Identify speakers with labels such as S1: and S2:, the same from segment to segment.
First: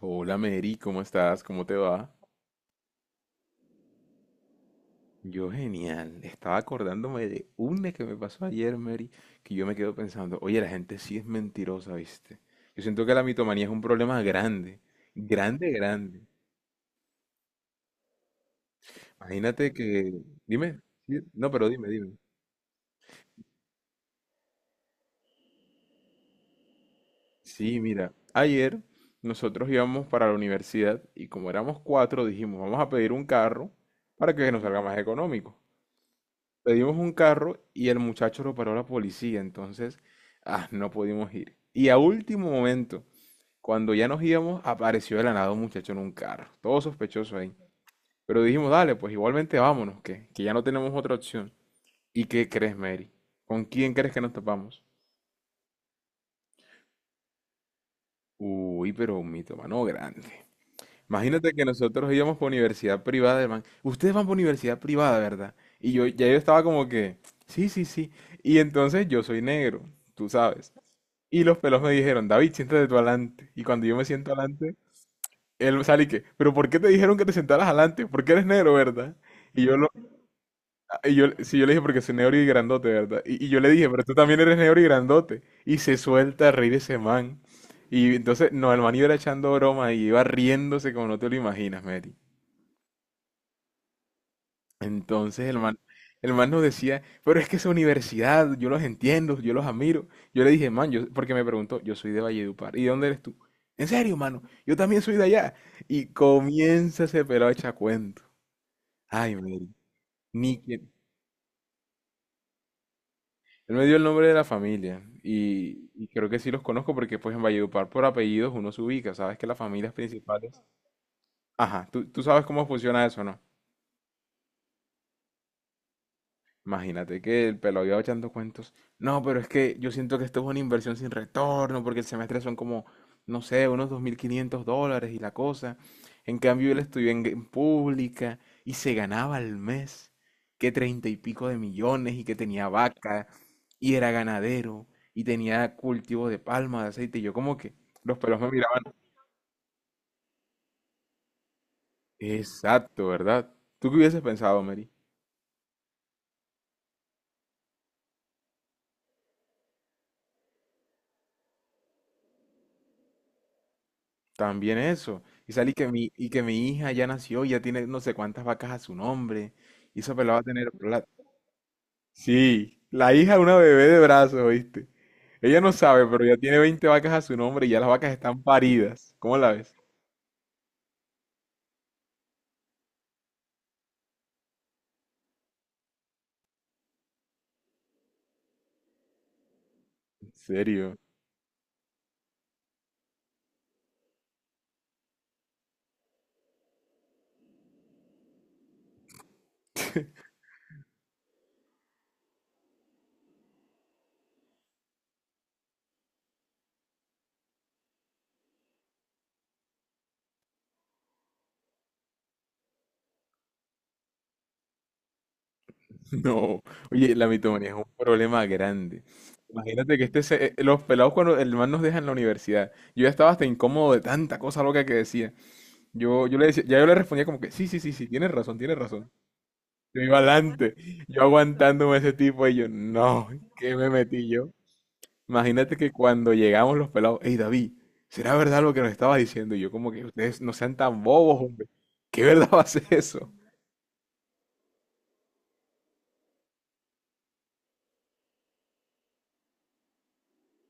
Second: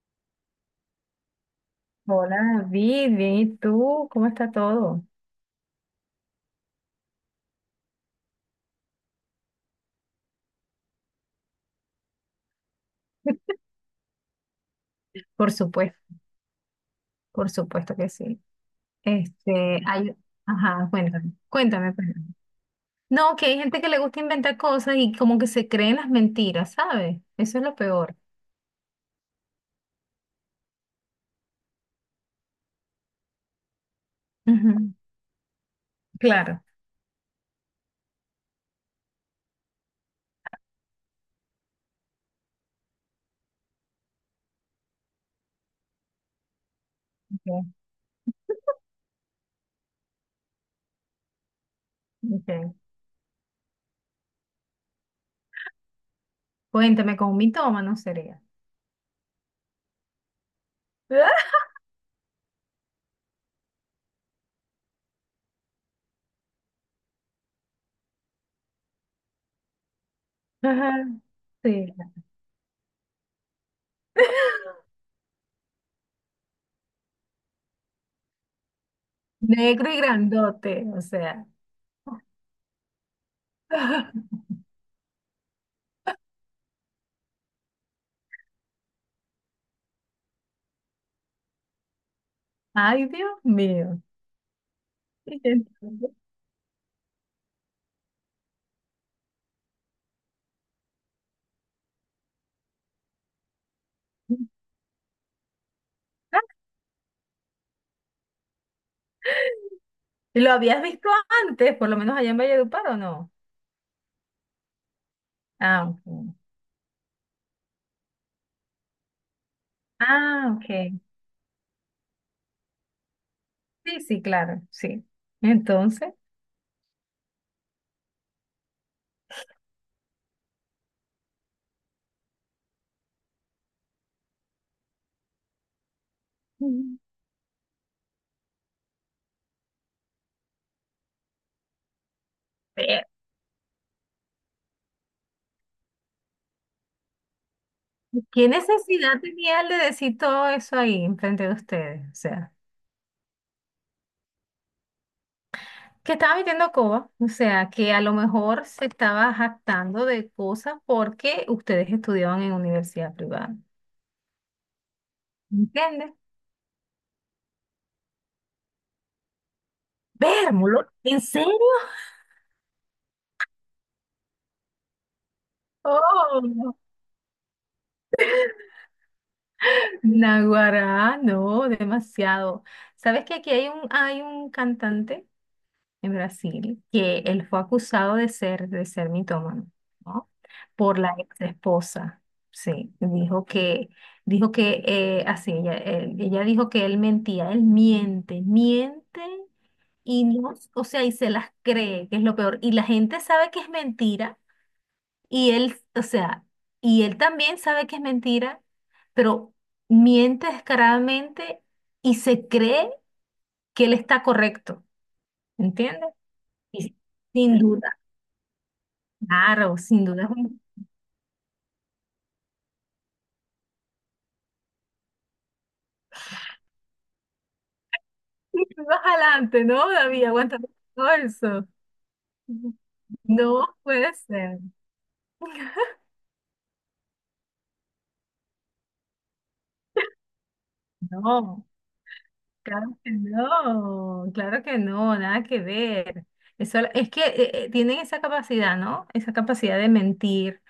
S1: Hola Mary, ¿cómo estás? ¿Cómo te va?
S2: Hola, David, bien, ¿y tú? ¿Cómo está todo?
S1: Yo genial. Estaba acordándome de una que me pasó ayer, Mary, que yo me quedo pensando, oye, la gente sí es mentirosa, ¿viste? Yo siento que la mitomanía es un problema grande,
S2: Por
S1: grande,
S2: supuesto,
S1: grande.
S2: por supuesto que sí.
S1: Imagínate
S2: Este,
S1: que...
S2: hay,
S1: Dime,
S2: ajá,
S1: sí,
S2: cuéntame,
S1: no, pero dime,
S2: cuéntame, pues.
S1: dime.
S2: No, que hay gente que le gusta inventar cosas y como que se creen las mentiras, ¿sabes? Eso es lo
S1: Sí, mira,
S2: peor.
S1: ayer nosotros íbamos para la universidad y como éramos cuatro, dijimos, vamos a pedir un carro para que nos salga
S2: Ujú,
S1: más económico.
S2: claro.
S1: Pedimos un carro y el muchacho lo paró la policía, entonces no pudimos ir. Y a último momento, cuando ya nos íbamos, apareció de la nada un muchacho en un carro, todo sospechoso ahí.
S2: Ok,
S1: Pero dijimos, dale, pues igualmente vámonos, que ya no tenemos otra opción. ¿Y qué
S2: ok.
S1: crees, Mary? ¿Con quién crees que nos topamos?
S2: Cuéntame, con un mitómano sería.
S1: Uy, pero un mitomano grande. Imagínate que nosotros íbamos por universidad privada, hermano. Ustedes van por universidad privada, ¿verdad? Y yo ya yo estaba como que, sí, sí, sí. Y entonces yo soy negro, tú sabes.
S2: Ajá,
S1: Y los pelos me
S2: sí.
S1: dijeron, David, siéntate tú adelante. Y cuando yo me siento adelante, él sale y que, pero ¿por qué te dijeron que te sentaras adelante? Porque eres negro, ¿verdad? Y yo, lo,
S2: Negro y grandote, o
S1: y yo,
S2: sea.
S1: sí, yo le dije, porque soy negro y grandote, ¿verdad? Y yo le dije, pero tú también eres negro y grandote. Y se suelta a reír ese man. Y entonces, no, el man iba echando broma y iba riéndose como no te lo imaginas, Mary.
S2: Ay, Dios mío. Y
S1: Entonces
S2: yo
S1: el man nos decía, pero es que esa universidad, yo los entiendo, yo los admiro. Yo le dije, man, yo, porque me preguntó, yo soy de Valledupar, ¿y de dónde eres tú? En serio, mano, yo también soy de allá. Y comienza ese pelado a echar cuento. Ay, Mary,
S2: ¿Lo
S1: ni
S2: habías
S1: quien-
S2: visto antes, por lo menos allá en Valledupar o no?
S1: Él me dio el nombre de la familia
S2: Ah,
S1: y,
S2: ok.
S1: y creo que sí los conozco porque pues en Valledupar por apellidos uno se ubica, sabes que las familias
S2: Ah,
S1: principales...
S2: ok.
S1: Ajá, tú sabes cómo funciona eso, ¿no?
S2: Sí, sí, claro, sí. Entonces,
S1: Imagínate que el pelo iba echando cuentos. No, pero es que yo siento que esto es una inversión sin retorno, porque el semestre son como, no sé, unos 2.500 dólares y la cosa. En cambio, él
S2: mm,
S1: estudió en pública y se ganaba al mes que treinta y pico de millones y que tenía
S2: eh,
S1: vaca y era ganadero y tenía cultivo de palma, de aceite. Y yo como que los pelos
S2: ¿qué
S1: me miraban.
S2: necesidad tenía él de decir todo eso ahí enfrente de ustedes? O sea,
S1: Exacto, ¿verdad? ¿Tú qué hubieses pensado, Mary?
S2: que estaba metiendo coba, o sea, que a lo mejor se estaba jactando de cosas porque ustedes estudiaban en universidad privada.
S1: También eso. Y salí que mi,
S2: ¿Entiendes?
S1: y que mi hija ya nació, ya tiene no sé cuántas vacas a su nombre. Y esa pelada va a tener
S2: Vérmulo,
S1: plata.
S2: ¿en serio?
S1: Sí, la hija es una bebé de brazos, ¿viste? Ella no sabe, pero ya tiene
S2: Oh,
S1: 20 vacas a su nombre y ya las vacas están paridas. ¿Cómo la ves?
S2: Naguará, no, demasiado. ¿Sabes que aquí hay un cantante en Brasil que él fue acusado de ser mitómano, ¿no?
S1: ¿En serio?
S2: Por la ex esposa. Sí, dijo que, dijo que, así, ella, ella dijo que él mentía, él miente, miente y no, o sea, y se las cree, que es lo peor. Y la gente sabe que es mentira y él, o sea, y él también sabe que es mentira, pero miente descaradamente y se cree que él está correcto, ¿entiendes?
S1: No.
S2: Y
S1: Oye, la
S2: sin
S1: mitomanía es un
S2: duda,
S1: problema grande.
S2: claro,
S1: Imagínate que
S2: sin duda.
S1: los pelados cuando el man nos deja en la universidad. Yo ya estaba hasta incómodo de tanta cosa loca que decía. Yo le decía, ya yo le respondía como que sí, sí, sí, sí, tienes razón, tienes
S2: Más
S1: razón.
S2: adelante, ¿no,
S1: Yo iba
S2: David? Aguántame
S1: adelante,
S2: todo
S1: yo
S2: eso.
S1: aguantándome a ese tipo y yo, no,
S2: No
S1: ¿qué me
S2: puede
S1: metí yo?
S2: ser,
S1: Imagínate que cuando llegamos los pelados, hey David, ¿será verdad lo que nos estabas diciendo? Y yo como que ustedes no sean tan bobos,
S2: no,
S1: hombre. ¿Qué verdad va a ser
S2: claro que
S1: eso?
S2: no, claro que no, nada que ver. Eso, es que tienen esa capacidad, ¿no? Esa capacidad de mentir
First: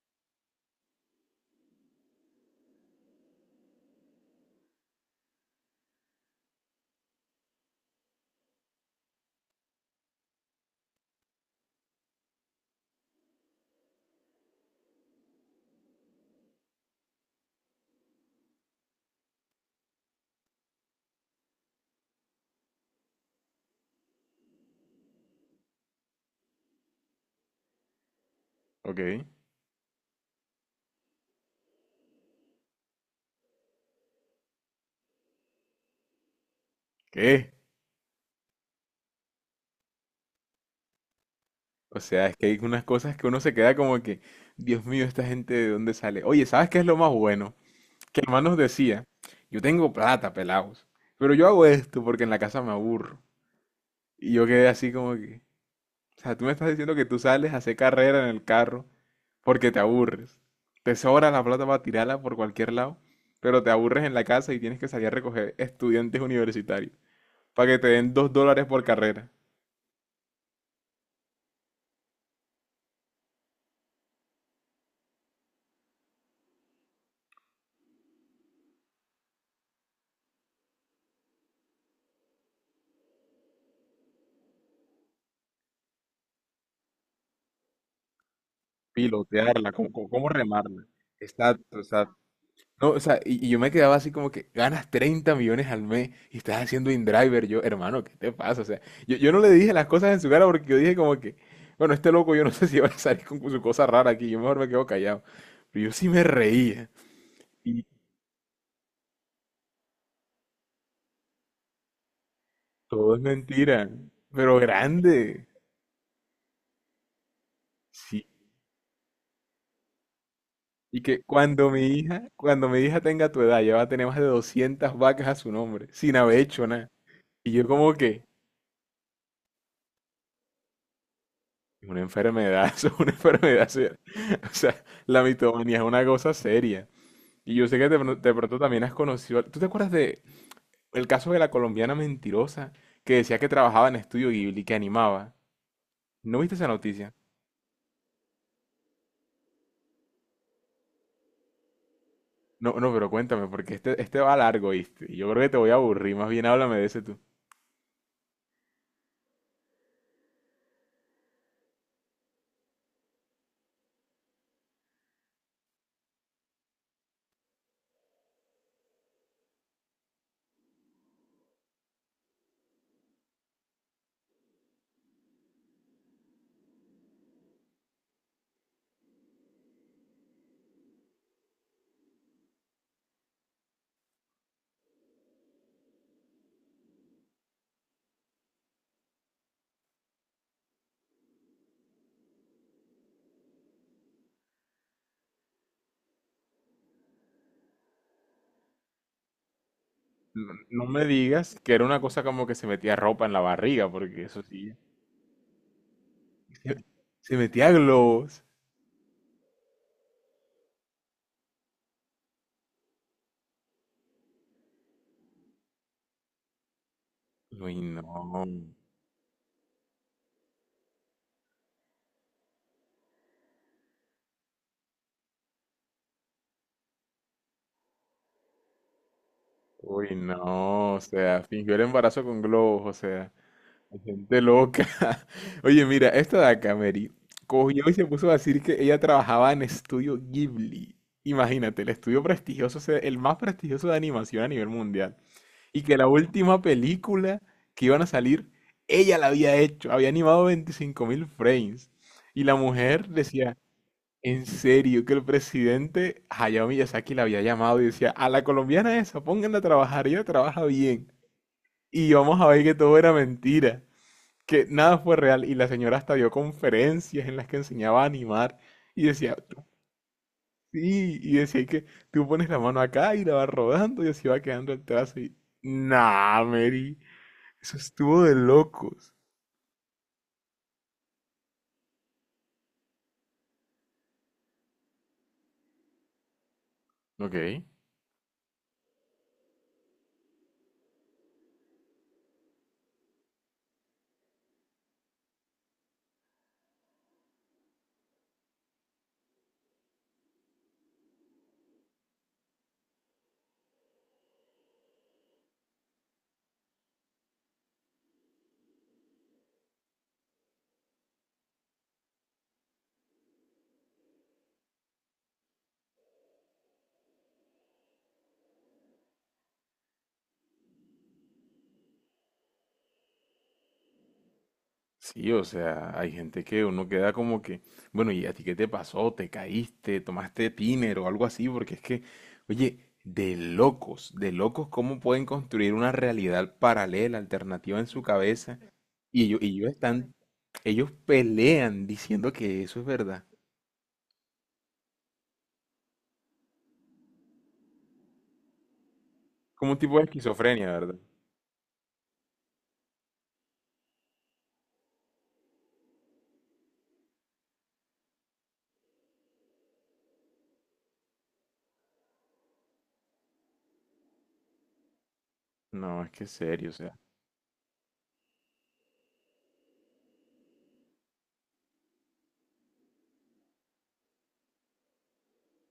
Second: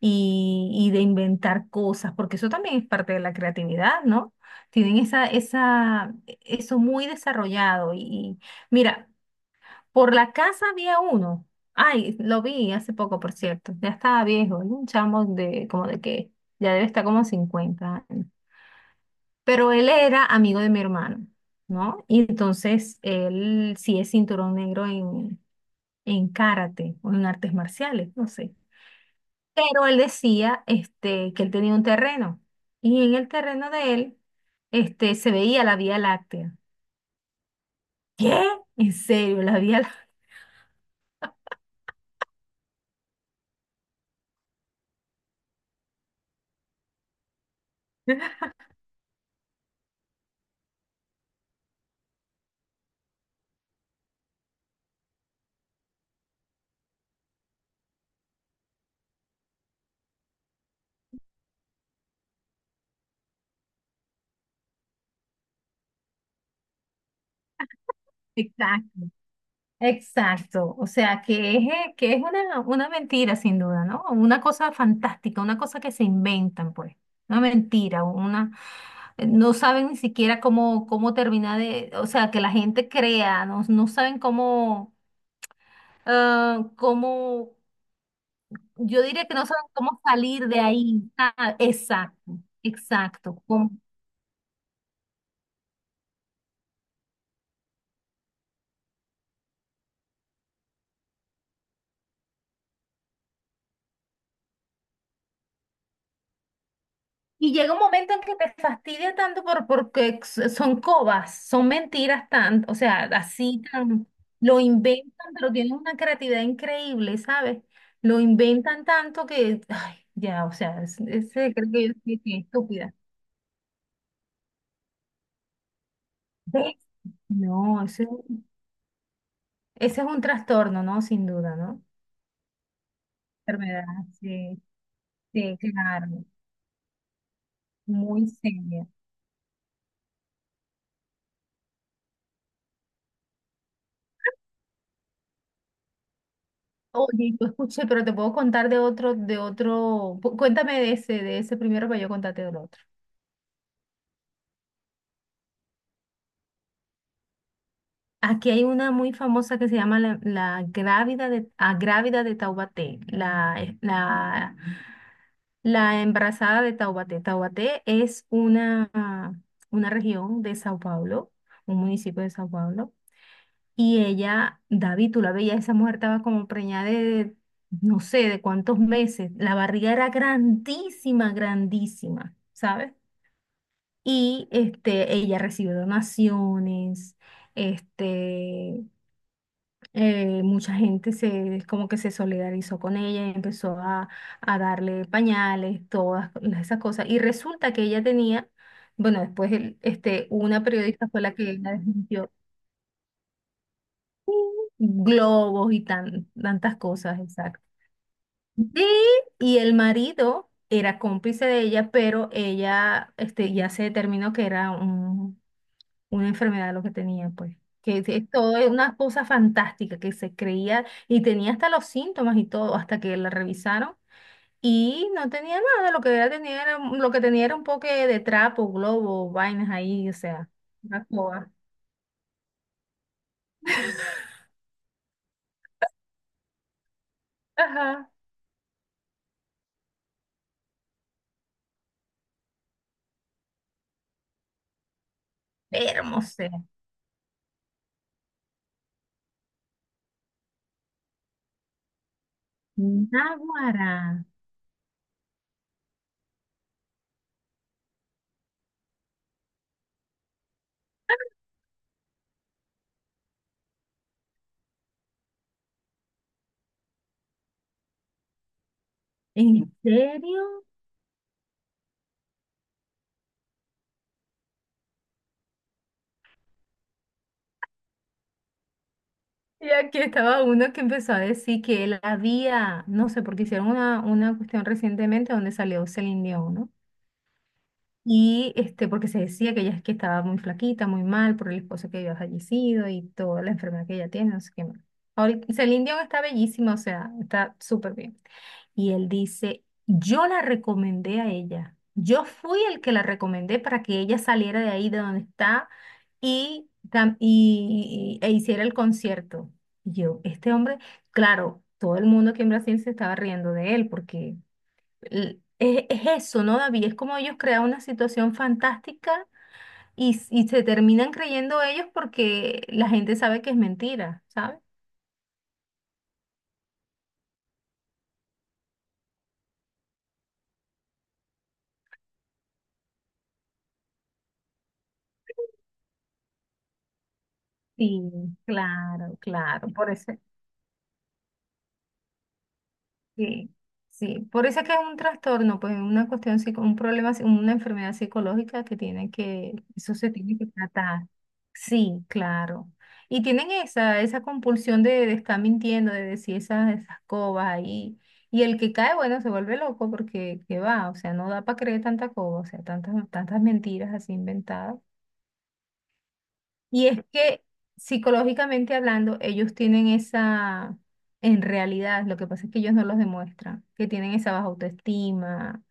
S2: y de inventar cosas, porque eso también es parte de la creatividad, ¿no? Tienen eso muy desarrollado. Y mira, por la casa había uno. Ay, lo vi hace poco, por cierto. Ya estaba viejo, ¿no? Un chamo de como de que ya debe estar como 50 años. Pero él era amigo de mi hermano, ¿no? Y entonces él sí es cinturón negro en karate o en artes marciales, no sé.
S1: Ok,
S2: Pero él decía que él tenía un terreno y en el terreno de él se veía la Vía Láctea.
S1: ¿qué?
S2: ¿Qué? ¿En serio? La Vía
S1: O sea, es que hay unas cosas que uno se queda como que, Dios mío, esta gente de dónde sale. Oye, ¿sabes qué es lo más bueno? Que el man
S2: Láctea.
S1: nos decía, yo tengo plata, pelados, pero yo hago esto porque en la casa me aburro. Y yo quedé así como que... O sea, tú me estás diciendo que tú sales a hacer carrera en el carro porque te aburres. Te sobra la plata para tirarla por cualquier lado, pero te aburres en la casa y tienes que salir a recoger estudiantes universitarios para que te den dos dólares por
S2: Exacto.
S1: carrera.
S2: Exacto. O sea, que es una mentira sin duda, ¿no? Una cosa fantástica, una cosa que se inventan, pues. Una mentira, no saben ni siquiera cómo, cómo terminar de. O sea, que la gente crea, no, no saben cómo. ah, cómo Yo diría que no saben
S1: Pilotearla, cómo,
S2: cómo
S1: cómo- cómo
S2: salir de
S1: remarla.
S2: ahí. Ah,
S1: Exacto, exacto.
S2: exacto,
S1: No, o sea,
S2: exacto.
S1: y yo me quedaba así como que ganas 30 millones al mes y estás haciendo InDriver. Yo, hermano, ¿qué te pasa? O sea, yo no le dije las cosas en su cara porque yo dije como que, bueno, este loco yo no sé si va a salir con su cosa rara aquí, yo mejor me quedo callado. Pero yo sí me reía.
S2: Y llega un
S1: Y
S2: momento en que te fastidia tanto porque son cobas, son mentiras tan, o sea,
S1: todo es
S2: así
S1: mentira,
S2: tan,
S1: pero
S2: lo inventan,
S1: grande.
S2: pero tienen una creatividad increíble, ¿sabes? Lo
S1: Sí.
S2: inventan tanto que, ay, ya, o sea,
S1: Y que
S2: ese
S1: cuando
S2: creo
S1: mi
S2: que yo soy
S1: hija,
S2: bien
S1: cuando mi
S2: estúpida.
S1: hija tenga tu edad, ya va a tener más de 200 vacas a su nombre, sin haber hecho
S2: ¿Ves?
S1: nada. Y yo
S2: No,
S1: como
S2: ese,
S1: que,
S2: ese es un trastorno, ¿no? Sin duda, ¿no?
S1: una enfermedad, eso es una enfermedad
S2: Enfermedad,
S1: seria. O
S2: sí,
S1: sea, la
S2: sí,
S1: mitomanía es una
S2: claro,
S1: cosa seria. Y yo sé que de, pro-
S2: muy
S1: de pronto también
S2: seria.
S1: has conocido. ¿Tú te acuerdas de el caso de la colombiana mentirosa que decía que trabajaba en Estudio Ghibli, que animaba? ¿No viste esa noticia?
S2: Oye, yo escuché, pero te puedo contar de otro, cuéntame de ese primero para yo contarte del
S1: No,
S2: otro.
S1: no, pero cuéntame, porque este va largo, ¿viste? Y yo creo que te voy a aburrir, más bien háblame de ese tú.
S2: Aquí hay una muy famosa que se llama la grávida de Taubaté, la embarazada de Taubaté. Taubaté es una región de Sao Paulo, un municipio de Sao Paulo, y ella, David, tú la veías, esa mujer estaba como preñada no sé, de cuántos meses, la barriga era grandísima, grandísima. ¿Sabes? Y ella recibe donaciones, este, mucha gente como que se solidarizó con ella y empezó a darle pañales, todas esas cosas. Y resulta que ella tenía, bueno, después
S1: No,
S2: una
S1: no me
S2: periodista fue la que
S1: digas
S2: la
S1: que era una cosa
S2: desmintió,
S1: como que se metía ropa en la barriga, porque eso sí.
S2: globos y tan,
S1: Se,
S2: tantas cosas,
S1: se
S2: exacto.
S1: metía globos.
S2: Sí, y el marido era cómplice de ella, pero ella ya se determinó que era un una enfermedad lo que tenía, pues.
S1: Uy,
S2: Que es
S1: no.
S2: es todo es una cosa fantástica que se creía y tenía hasta los síntomas y todo, hasta que la revisaron y no tenía nada, lo que era, lo que tenía era un poco de trapo, globo, vainas ahí, o
S1: Uy,
S2: sea,
S1: no, o
S2: una
S1: sea,
S2: coa.
S1: fingió el embarazo con globos, o sea, hay gente loca. Oye, mira, esta de acá, Mary, cogió y se
S2: Ajá.
S1: puso a decir que ella trabajaba en Estudio Ghibli. Imagínate, el estudio prestigioso, o sea, el más prestigioso de animación a nivel mundial. Y que la
S2: Hermosa.
S1: última película que iban a salir, ella la había hecho, había animado 25.000 frames. Y la mujer decía,
S2: Náguara.
S1: en serio, que el presidente Hayao Miyazaki la había llamado y decía, a la colombiana esa, pónganla a trabajar, ella trabaja bien. Y vamos a ver que todo era mentira, que nada fue real. Y la señora hasta dio conferencias en las que enseñaba a animar y decía, "
S2: ¿En serio?
S1: sí, y decía que tú pones la mano acá y la vas rodando y así va quedando el trazo. Y, nah, Mary, eso estuvo de locos.
S2: Y aquí estaba uno que empezó a decir que él había, no sé, porque hicieron una cuestión recientemente donde salió Celine Dion, ¿no?
S1: Ok.
S2: Y porque se decía que ella es que estaba muy flaquita, muy mal por el esposo que había fallecido y toda la enfermedad que ella tiene, no sé qué más. Ahorita, Celine Dion está bellísima, o sea, está súper bien. Y él dice, yo la recomendé a ella. Yo fui el que la recomendé para que ella saliera de ahí de donde está e hiciera el concierto. Y yo, este hombre, claro, todo el mundo aquí en Brasil se estaba riendo de él porque es eso, ¿no, David? Es como ellos crean una situación fantástica y se terminan creyendo ellos porque la gente sabe que es mentira, ¿sabes?
S1: Sí, o sea, hay gente que uno queda como que, bueno, ¿y a ti qué te pasó? ¿Te caíste? ¿Tomaste tiner o algo así? Porque es que, oye, de locos, ¿cómo pueden construir una realidad paralela, alternativa en su
S2: Sí,
S1: cabeza?
S2: claro,
S1: Y ellos, y
S2: claro.
S1: ellos
S2: Por eso,
S1: están, ellos pelean diciendo que eso es verdad.
S2: sí, sí. Por eso es que es un trastorno, pues una cuestión, un problema, una enfermedad psicológica que tiene que,
S1: Como un
S2: eso
S1: tipo de
S2: se tiene que
S1: esquizofrenia, ¿verdad?
S2: tratar. Sí, claro. Y tienen esa, esa compulsión de estar mintiendo, de decir esas, esas cobas ahí. Y el que cae, bueno, se vuelve loco porque, ¿qué va? O sea, no da para creer tanta coba, o sea, tantas, tantas mentiras así inventadas.
S1: No, es que es serio, o
S2: Y
S1: sea.
S2: es que psicológicamente hablando, ellos tienen en realidad, lo que pasa es que ellos no los demuestran, que tienen esa baja autoestima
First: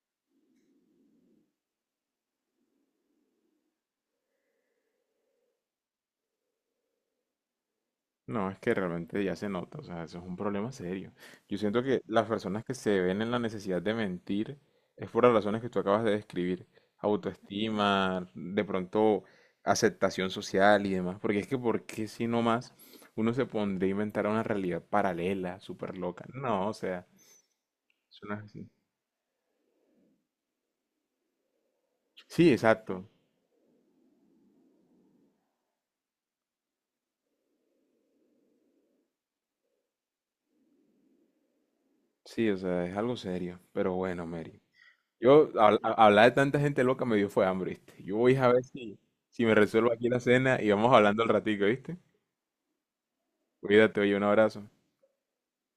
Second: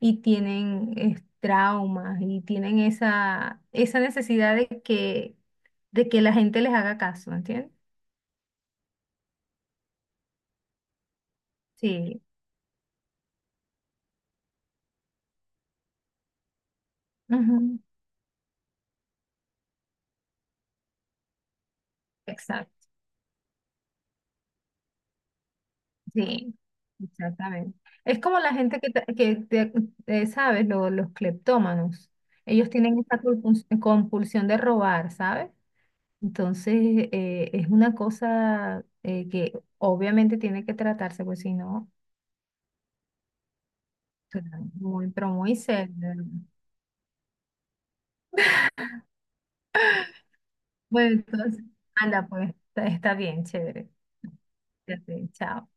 S2: y tienen traumas y tienen esa, esa necesidad de que la gente les haga caso, ¿entiendes?
S1: No, es que realmente ya se nota, o sea, eso es un problema serio. Yo siento que
S2: Sí,
S1: las personas que se ven en la necesidad de mentir es por las razones que tú acabas de describir,
S2: ujú,
S1: autoestima, de pronto aceptación social y demás, porque es que ¿por qué si no más
S2: exacto,
S1: uno se pondría a inventar una realidad paralela, súper loca?
S2: sí,
S1: No, o sea,
S2: exactamente. Es
S1: eso no
S2: como
S1: es
S2: la
S1: así.
S2: gente que, ¿sabes? Los cleptómanos.
S1: Sí,
S2: Ellos tienen
S1: exacto,
S2: esa compulsión de robar, ¿sabes? Entonces, es una cosa que obviamente tiene que tratarse, pues si no,
S1: sí, o sea, es algo serio, pero bueno,
S2: suena
S1: Mary,
S2: muy, pero muy serio.
S1: Hablar de tanta gente loca me dio fue hambre, ¿viste? Yo voy a ver si me resuelvo aquí la cena y vamos
S2: Bueno,
S1: hablando al
S2: entonces,
S1: ratico, ¿viste?
S2: anda, pues está bien, chévere.
S1: Cuídate, oye, un abrazo.
S2: Ya sé, chao.